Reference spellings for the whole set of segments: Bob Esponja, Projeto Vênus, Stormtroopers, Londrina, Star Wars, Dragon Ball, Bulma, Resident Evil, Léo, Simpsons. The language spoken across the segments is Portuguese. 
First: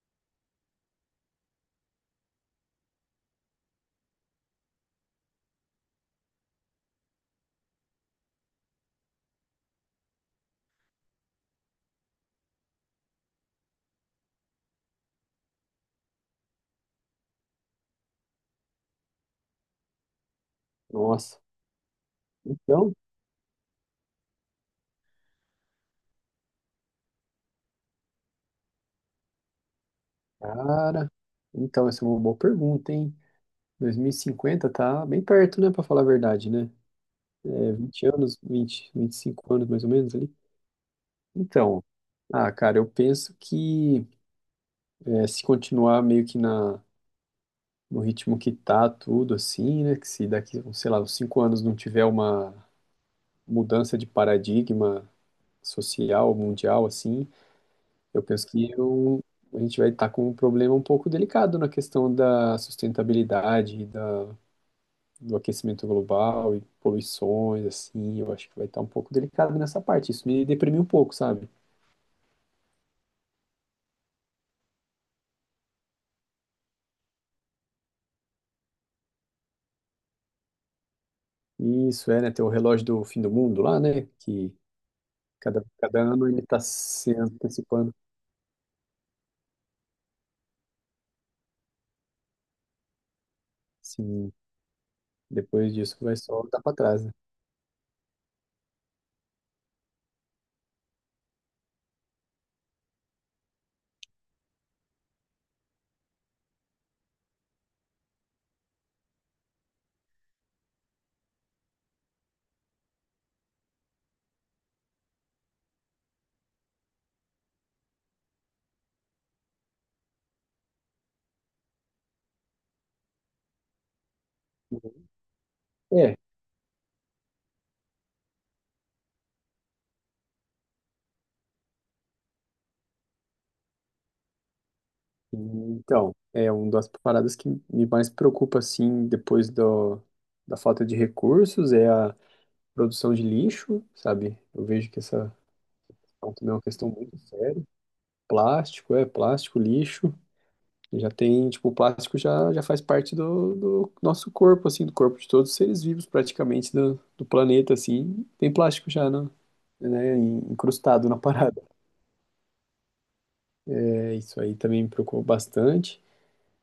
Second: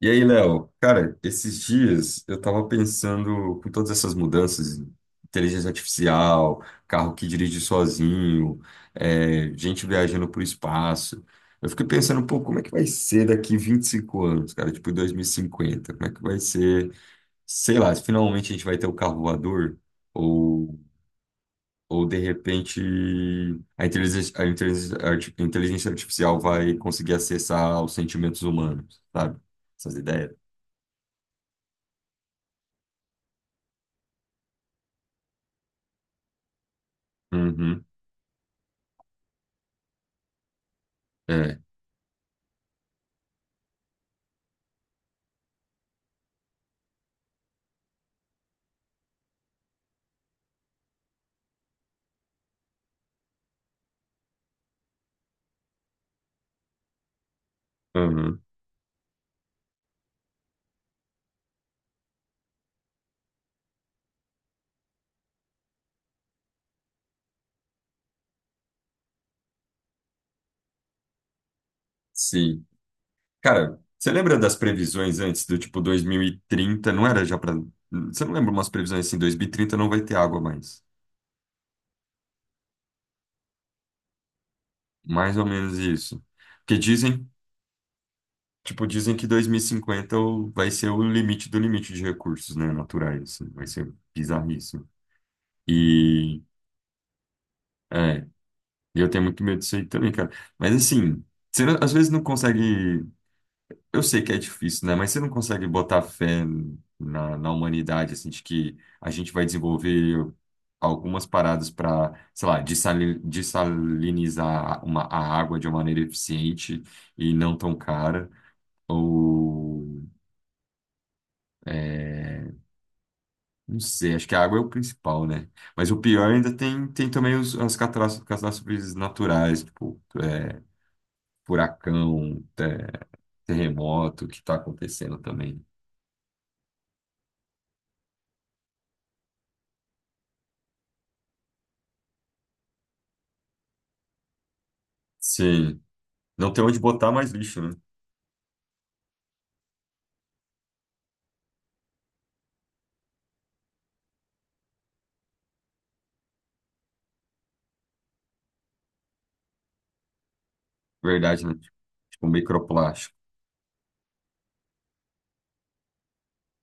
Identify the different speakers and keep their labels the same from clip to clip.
Speaker 1: E aí, Léo, cara, esses dias eu tava pensando com todas essas mudanças, inteligência artificial, carro que dirige sozinho, é, gente viajando pro espaço. Eu fiquei pensando, pô, como é que vai ser daqui 25 anos, cara? Tipo, 2050? Como é que vai ser? Sei lá, se finalmente a gente vai ter o carro voador ou,
Speaker 2: Nossa,
Speaker 1: ou de repente
Speaker 2: então,
Speaker 1: a inteligência artificial vai conseguir acessar os sentimentos humanos, sabe? Essas ideias.
Speaker 2: cara, então essa é uma boa pergunta, hein? 2050 tá bem perto, né? Pra falar a verdade, né? É 20 anos, vinte, 25 anos mais ou menos ali.
Speaker 1: É,
Speaker 2: Então, ah, cara, eu penso que se continuar meio que na no ritmo que tá tudo assim, né, que se daqui, sei lá, uns 5 anos não tiver uma mudança de paradigma social, mundial assim. Eu
Speaker 1: aham,
Speaker 2: penso que a gente vai estar com um problema um pouco delicado na questão da sustentabilidade, do aquecimento global e poluições, assim. Eu acho que vai estar um pouco delicado nessa parte. Isso me deprimiu um pouco, sabe?
Speaker 1: sim. Cara, você lembra das previsões antes do tipo 2030? Não era já pra. Você não lembra umas previsões assim, 2030 não vai ter água mais.
Speaker 2: E isso é, né? Tem o relógio do fim do mundo lá, né? Que
Speaker 1: Mais ou
Speaker 2: cada,
Speaker 1: menos
Speaker 2: cada
Speaker 1: isso.
Speaker 2: ano ele está
Speaker 1: Porque
Speaker 2: se
Speaker 1: dizem,
Speaker 2: antecipando.
Speaker 1: tipo, dizem que 2050 vai ser o limite do limite de recursos, né, naturais, assim. Vai ser
Speaker 2: Sim,
Speaker 1: bizarríssimo.
Speaker 2: depois disso vai
Speaker 1: E
Speaker 2: só dar para trás, né?
Speaker 1: é, eu tenho muito medo disso aí também, cara. Mas assim, você não- às vezes não consegue. Eu sei que é difícil, né? Mas você não consegue botar fé na humanidade, assim, de que a gente vai desenvolver algumas paradas para, sei lá, dessalinizar a água de uma maneira eficiente e não tão cara. Ou, é, não sei, acho que a água é o principal, né? Mas o
Speaker 2: É,
Speaker 1: pior ainda tem também os, as catástrofes, catástrofes naturais, tipo, é, furacão, é, terremoto que está acontecendo também.
Speaker 2: então, é uma das paradas que me mais preocupa, assim, depois da falta de recursos, é a produção de lixo, sabe? Eu vejo que essa
Speaker 1: Sim.
Speaker 2: também
Speaker 1: Não
Speaker 2: é
Speaker 1: tem
Speaker 2: uma
Speaker 1: onde
Speaker 2: questão
Speaker 1: botar
Speaker 2: muito
Speaker 1: mais lixo,
Speaker 2: séria.
Speaker 1: né?
Speaker 2: Plástico, plástico, lixo. Já tem, tipo, o plástico já faz parte do nosso corpo, assim, do corpo de todos os seres vivos, praticamente, do planeta, assim. Tem plástico já, né, encrustado na
Speaker 1: Verdade, né?
Speaker 2: parada.
Speaker 1: Tipo, microplástico.
Speaker 2: É, isso aí também me preocupa bastante.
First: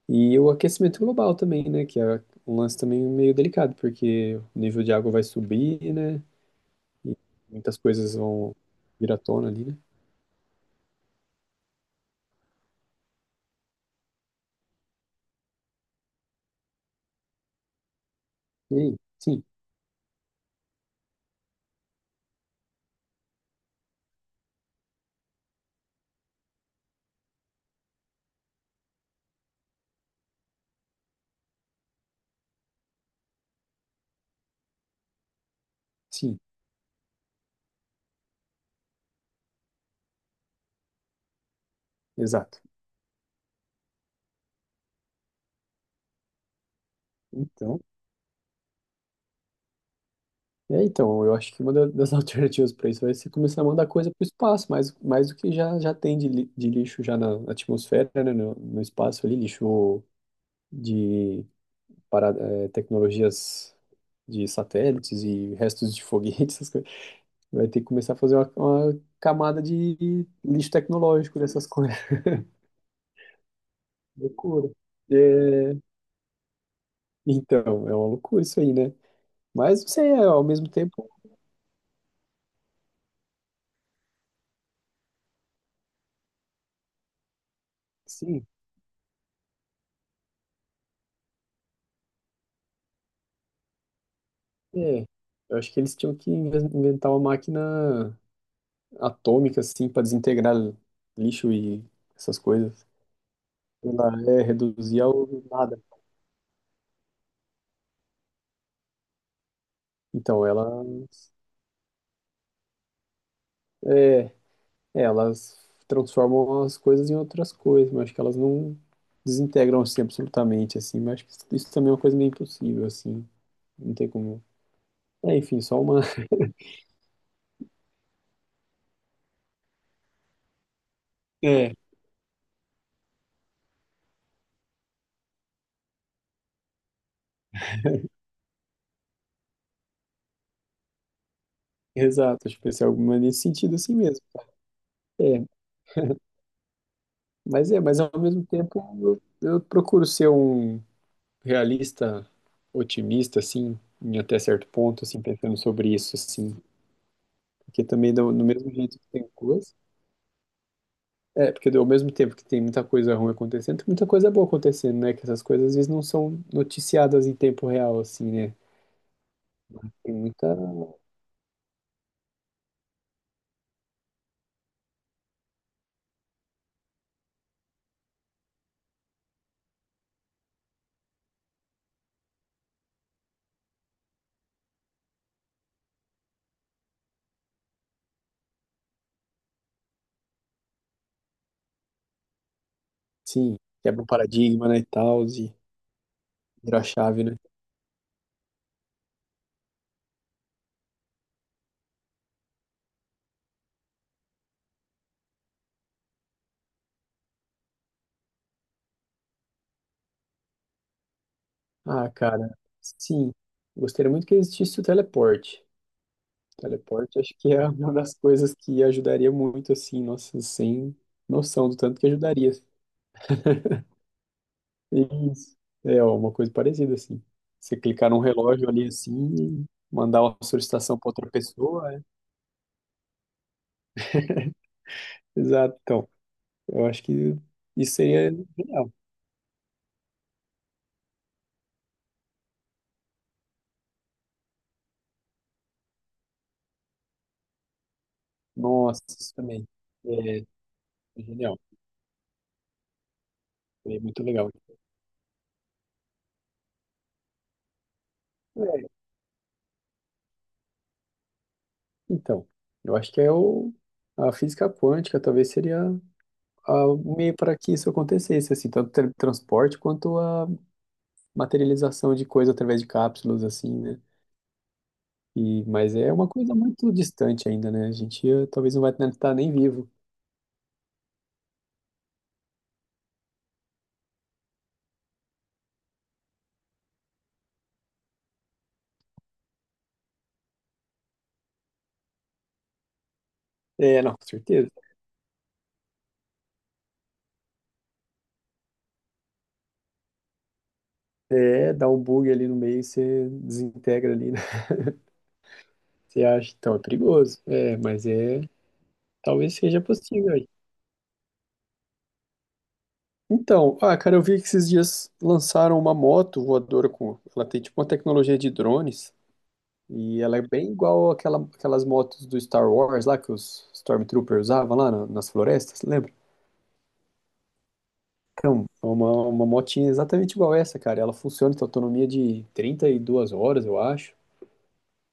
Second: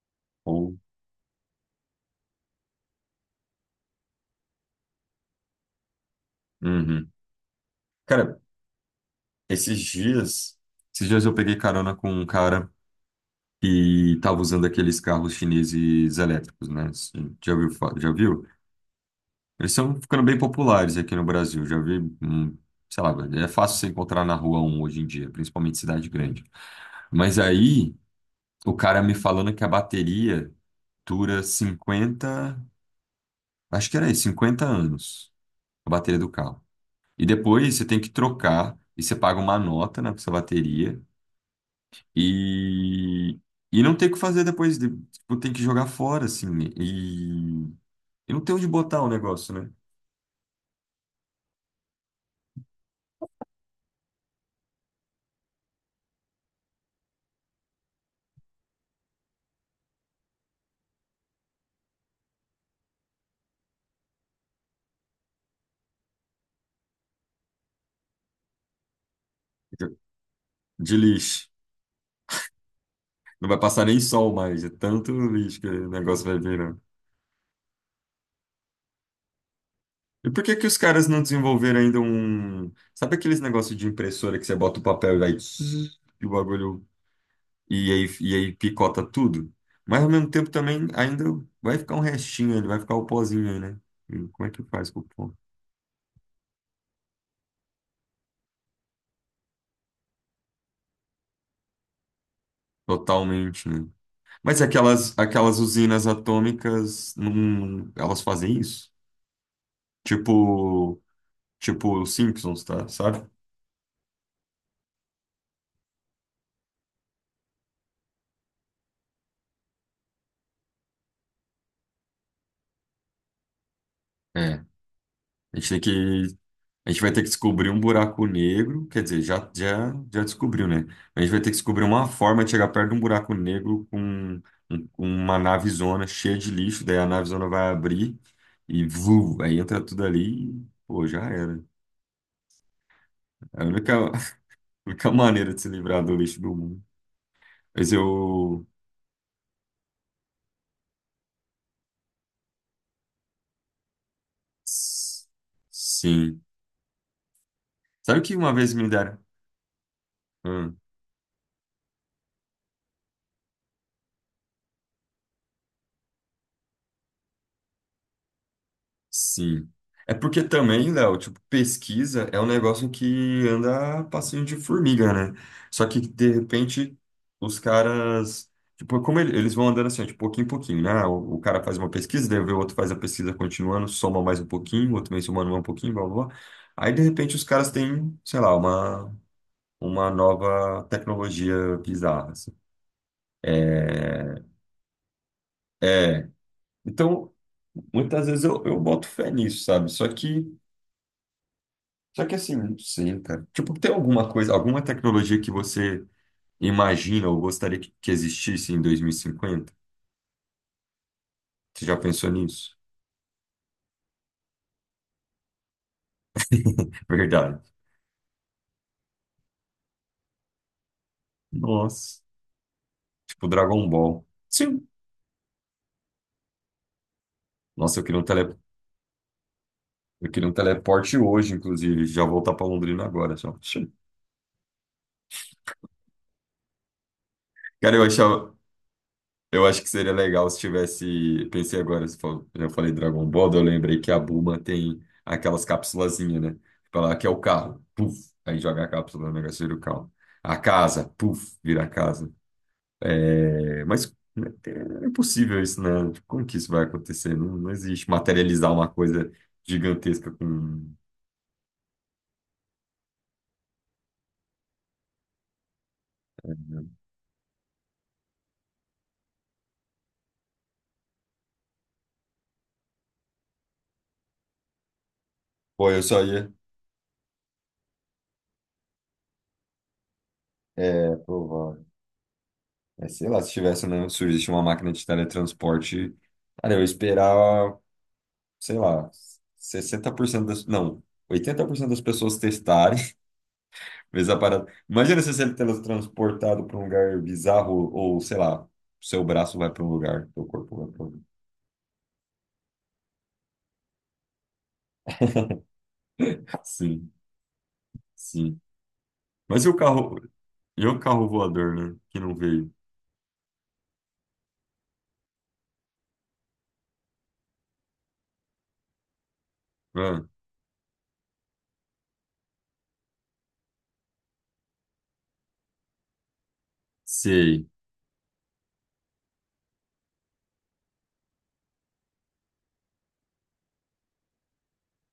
Speaker 2: E o
Speaker 1: Ou.
Speaker 2: aquecimento global também, né, que é um lance também meio delicado, porque o nível de água vai subir, né,
Speaker 1: Uhum.
Speaker 2: e muitas coisas
Speaker 1: Cara,
Speaker 2: vão vir à tona ali, né.
Speaker 1: esses dias... Esses dias eu peguei carona com um cara que tava usando aqueles carros chineses elétricos, né? Assim, já viu?
Speaker 2: E sim.
Speaker 1: Eles estão ficando bem populares aqui no Brasil. Já vi, sei lá, velho, é fácil você encontrar na rua um hoje em dia, principalmente em cidade grande. Mas aí, o cara me falando que a bateria dura 50 acho que era isso, 50 anos, a bateria do
Speaker 2: Sim,
Speaker 1: carro. E depois você tem que trocar e você paga uma nota na sua bateria
Speaker 2: exato.
Speaker 1: e, e não tem o que fazer depois. Tipo, tem que jogar fora, assim. E,
Speaker 2: Então,
Speaker 1: e não tem onde botar o negócio, né?
Speaker 2: então, eu acho que uma das alternativas para isso vai ser começar a mandar coisa para o espaço, mais do que já tem de lixo já na atmosfera, né, no espaço ali, lixo de para, tecnologias de satélites e restos de foguetes, essas coisas. Vai ter que começar a fazer uma camada de lixo
Speaker 1: De
Speaker 2: tecnológico
Speaker 1: lixo.
Speaker 2: dessas coisas.
Speaker 1: Não vai passar nem sol mais. É
Speaker 2: Loucura.
Speaker 1: tanto lixo que
Speaker 2: É,
Speaker 1: o negócio vai virando.
Speaker 2: então, é uma loucura isso aí, né? Mas, não sei,
Speaker 1: E
Speaker 2: ao
Speaker 1: por que que
Speaker 2: mesmo
Speaker 1: os caras
Speaker 2: tempo,
Speaker 1: não desenvolveram ainda um. Sabe aqueles negócios de impressora que você bota o papel e vai, zzz, e o bagulho e aí, e
Speaker 2: sim.
Speaker 1: aí picota tudo. Mas ao mesmo tempo também ainda vai ficar um restinho, ele vai ficar o pozinho aí, né? E como é que faz com o
Speaker 2: É,
Speaker 1: pó?
Speaker 2: eu acho que eles tinham que inventar uma máquina atômica, assim, para desintegrar lixo e essas coisas.
Speaker 1: Totalmente, né?
Speaker 2: Ela é
Speaker 1: Mas
Speaker 2: reduzir
Speaker 1: aquelas,
Speaker 2: ao
Speaker 1: aquelas
Speaker 2: nada.
Speaker 1: usinas atômicas, não, elas fazem isso?
Speaker 2: Então,
Speaker 1: Tipo,
Speaker 2: elas,
Speaker 1: tipo os Simpsons, tá? Sabe?
Speaker 2: é, elas transformam as coisas em outras coisas, mas acho que elas não desintegram assim absolutamente, assim, mas acho que isso também é uma coisa meio impossível, assim. Não tem como...
Speaker 1: É.
Speaker 2: É,
Speaker 1: A
Speaker 2: enfim,
Speaker 1: gente tem
Speaker 2: só uma...
Speaker 1: que A gente vai ter que descobrir um buraco negro, quer dizer, já descobriu, né? A gente vai ter que
Speaker 2: É,
Speaker 1: descobrir uma forma de chegar perto de um buraco negro com uma navezona cheia de lixo, daí a navezona vai abrir e vu, aí entra tudo ali e, pô, já era.
Speaker 2: exato, acho que vai ser alguma nesse
Speaker 1: É a
Speaker 2: sentido
Speaker 1: única,
Speaker 2: assim mesmo.
Speaker 1: a única
Speaker 2: É,
Speaker 1: maneira de se livrar do lixo do mundo.
Speaker 2: mas é,
Speaker 1: Mas
Speaker 2: mas ao mesmo
Speaker 1: eu.
Speaker 2: tempo eu procuro ser um realista, otimista, assim, em até certo ponto, assim,
Speaker 1: s-
Speaker 2: pensando sobre isso,
Speaker 1: Sim.
Speaker 2: assim. Porque também,
Speaker 1: Sabe o
Speaker 2: do,
Speaker 1: que
Speaker 2: do
Speaker 1: uma
Speaker 2: mesmo
Speaker 1: vez me
Speaker 2: jeito que
Speaker 1: deram?
Speaker 2: tem coisa.
Speaker 1: Hum.
Speaker 2: É, porque ao mesmo tempo que tem muita coisa ruim acontecendo, tem muita coisa boa acontecendo, né? Que essas coisas às vezes não são noticiadas em tempo real, assim, né?
Speaker 1: Sim. É
Speaker 2: Tem
Speaker 1: porque
Speaker 2: muita.
Speaker 1: também, Léo, tipo, pesquisa é um negócio que anda a passinho de formiga, né? Só que, de repente, os caras. Tipo, como eles vão andando assim, ó, de pouquinho em pouquinho, né? Ah, o cara faz uma pesquisa, daí vê o outro faz a pesquisa continuando, soma mais um pouquinho, o outro vem somando mais um pouquinho, blá, blá, blá. Aí, de repente, os caras têm, sei lá, uma nova tecnologia bizarra, assim.
Speaker 2: Sim, quebra um
Speaker 1: É,
Speaker 2: paradigma, né? E tal, e
Speaker 1: é.
Speaker 2: vira a chave,
Speaker 1: Então,
Speaker 2: né?
Speaker 1: muitas vezes eu boto fé nisso, sabe? Só que. Assim, não sei, cara. Tipo, tem alguma coisa, alguma tecnologia que você imagina ou gostaria que existisse em 2050? Você já
Speaker 2: Ah,
Speaker 1: pensou
Speaker 2: cara,
Speaker 1: nisso?
Speaker 2: sim. Gostaria muito que existisse o teleporte. Teleporte, acho que
Speaker 1: Verdade.
Speaker 2: é uma das coisas que ajudaria muito, assim, nossa, sem noção do tanto que
Speaker 1: Nossa.
Speaker 2: ajudaria.
Speaker 1: Tipo Dragon Ball. Sim.
Speaker 2: Isso. É ó, uma coisa parecida, assim. Você
Speaker 1: Nossa,
Speaker 2: clicar num relógio ali, assim, mandar
Speaker 1: eu
Speaker 2: uma
Speaker 1: queria um
Speaker 2: solicitação para
Speaker 1: teleporte
Speaker 2: outra
Speaker 1: hoje,
Speaker 2: pessoa, é.
Speaker 1: inclusive. Já voltar pra Londrina agora, só. Sim.
Speaker 2: Exato. Então, eu acho que isso
Speaker 1: Cara, eu
Speaker 2: seria
Speaker 1: achava,
Speaker 2: genial.
Speaker 1: Eu acho que seria legal se tivesse. Pensei agora, se for- eu falei Dragon Ball, eu lembrei que a Bulma tem aquelas cápsulazinhas, né? Tipo, ela que é o carro, puf, aí joga a
Speaker 2: Nossa,
Speaker 1: cápsula no
Speaker 2: isso
Speaker 1: negócio e
Speaker 2: também.
Speaker 1: vira o carro.
Speaker 2: É,
Speaker 1: A casa,
Speaker 2: é
Speaker 1: puf,
Speaker 2: genial.
Speaker 1: vira a casa. É,
Speaker 2: É
Speaker 1: mas
Speaker 2: muito legal.
Speaker 1: né, é impossível isso, né? Tipo, como que isso vai acontecer? Não, não existe materializar uma
Speaker 2: É,
Speaker 1: coisa gigantesca com.
Speaker 2: então, eu acho que a física quântica talvez seria o meio para que isso acontecesse, assim, tanto teletransporte quanto a materialização de coisa através de cápsulas, assim, né? E,
Speaker 1: Pô,
Speaker 2: mas
Speaker 1: eu
Speaker 2: é
Speaker 1: só
Speaker 2: uma
Speaker 1: ia.
Speaker 2: coisa muito distante ainda, né? A gente talvez não vai estar nem vivo.
Speaker 1: É, provável. É, sei lá, se tivesse, né? Surgisse uma máquina de teletransporte. Cara, eu ia esperar, sei lá, 60% das, não, 80% das pessoas testarem,
Speaker 2: É, não, com
Speaker 1: vezes a parada.
Speaker 2: certeza.
Speaker 1: Imagina se você é teletransportado para um lugar bizarro ou, sei lá, seu braço vai para um lugar, seu corpo vai para outro.
Speaker 2: É, dá um bug ali no meio, você desintegra ali, né? Você acha, então, é
Speaker 1: Sim,
Speaker 2: perigoso. É, mas
Speaker 1: sim.
Speaker 2: talvez
Speaker 1: Mas e o
Speaker 2: seja
Speaker 1: carro,
Speaker 2: possível aí.
Speaker 1: e o carro voador, né, que não veio?
Speaker 2: Então, ah, cara, eu vi que esses dias lançaram uma moto voadora com, ela tem tipo uma tecnologia de drones e
Speaker 1: Ah,
Speaker 2: ela é bem igual àquela, aquelas motos do Star Wars lá que os Stormtroopers usavam lá nas florestas, lembra?
Speaker 1: sei.
Speaker 2: Então, é uma motinha exatamente igual essa, cara. Ela funciona, com autonomia de 32 horas, eu acho.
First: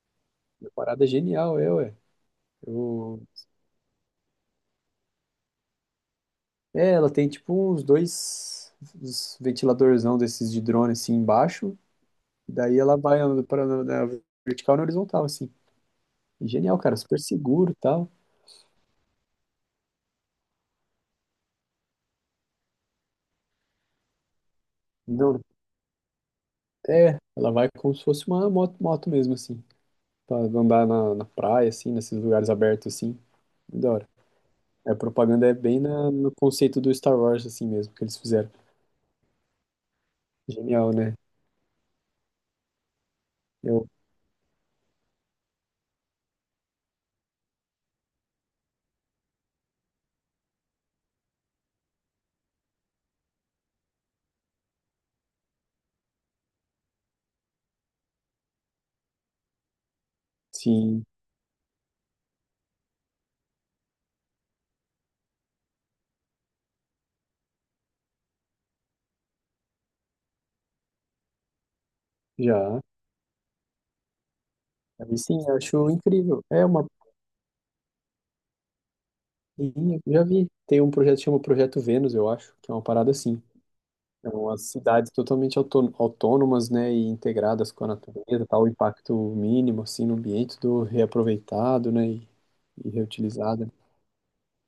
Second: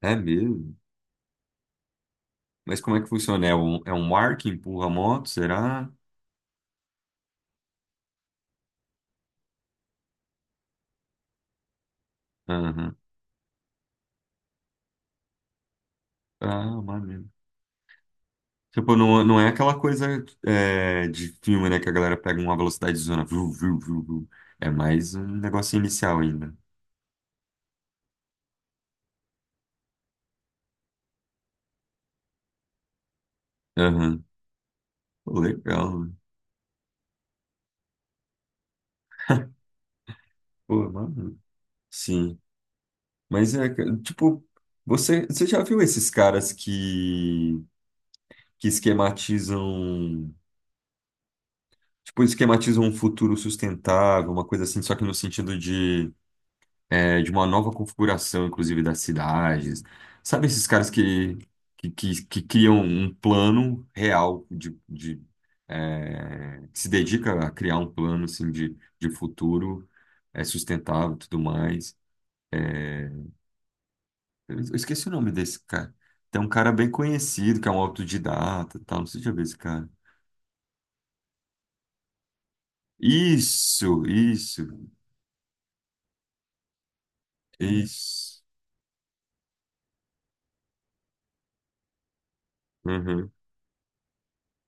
Speaker 1: É
Speaker 2: Uma
Speaker 1: mesmo?
Speaker 2: parada é genial, é, ué.
Speaker 1: Mas como é que
Speaker 2: Eu...
Speaker 1: funciona? É um ar que empurra a moto, será?
Speaker 2: É, ela tem tipo uns ventiladorzão desses de drone assim embaixo. E daí
Speaker 1: Aham.
Speaker 2: ela vai para na vertical e na horizontal, assim. Genial,
Speaker 1: Ah,
Speaker 2: cara. Super
Speaker 1: maneiro.
Speaker 2: seguro e tal.
Speaker 1: Tipo, não, não é aquela coisa é, de filme, né? Que a galera pega uma velocidade de zona. Viu, viu, viu, viu. É mais um
Speaker 2: Não,
Speaker 1: negócio inicial ainda.
Speaker 2: é, ela vai como se fosse uma moto, moto mesmo, assim. Pra andar na praia, assim, nesses lugares abertos, assim. Da hora.
Speaker 1: Aham.
Speaker 2: É, a
Speaker 1: Pô,
Speaker 2: propaganda é bem
Speaker 1: legal.
Speaker 2: no conceito do Star Wars, assim mesmo, que eles fizeram.
Speaker 1: Pô,
Speaker 2: Genial, né?
Speaker 1: mano. Sim. Mas
Speaker 2: Eu,
Speaker 1: tipo, você já viu esses caras que esquematizam, tipo, esquematizam um futuro sustentável, uma coisa assim, só que no sentido de uma nova configuração, inclusive, das cidades. Sabe esses caras
Speaker 2: sim,
Speaker 1: que criam um plano real que se dedica a criar um plano assim, de futuro sustentável e tudo mais.
Speaker 2: já.
Speaker 1: É, eu esqueci o
Speaker 2: Aí
Speaker 1: nome
Speaker 2: sim,
Speaker 1: desse
Speaker 2: acho
Speaker 1: cara. Tem
Speaker 2: incrível.
Speaker 1: um
Speaker 2: É
Speaker 1: cara
Speaker 2: uma.
Speaker 1: bem conhecido, que é um autodidata, e tal. Não sei se já viu esse cara.
Speaker 2: Já vi. Tem um projeto que chama Projeto Vênus, eu acho, que é uma parada assim.
Speaker 1: Isso,
Speaker 2: São as
Speaker 1: isso,
Speaker 2: cidades totalmente autônomas, né, e integradas com a
Speaker 1: isso.
Speaker 2: natureza, tal, o impacto mínimo, assim, no ambiente, do reaproveitado, né, e
Speaker 1: Uhum.
Speaker 2: reutilizado.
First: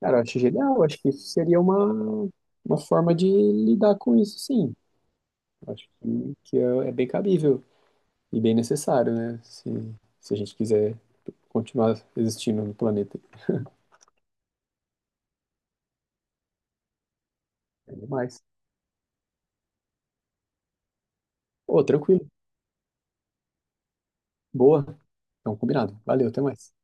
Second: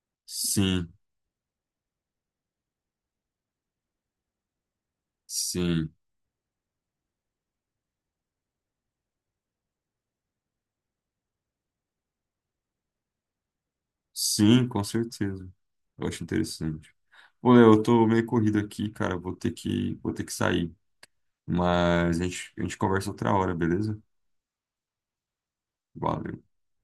Speaker 2: Cara, eu acho genial, eu
Speaker 1: Sim,
Speaker 2: acho que isso seria uma forma de lidar com isso, sim. Eu acho
Speaker 1: sim.
Speaker 2: que é bem cabível. E bem necessário, né? Se a gente quiser continuar existindo no planeta.
Speaker 1: Sim, com certeza. Eu acho interessante. Pô, Léo, eu
Speaker 2: É
Speaker 1: tô meio
Speaker 2: demais.
Speaker 1: corrido aqui, cara. Vou ter que sair.
Speaker 2: Pô,
Speaker 1: Mas a
Speaker 2: tranquilo.
Speaker 1: gente, a gente conversa outra hora, beleza?
Speaker 2: Boa. Então, combinado. Valeu, até
Speaker 1: Valeu.
Speaker 2: mais.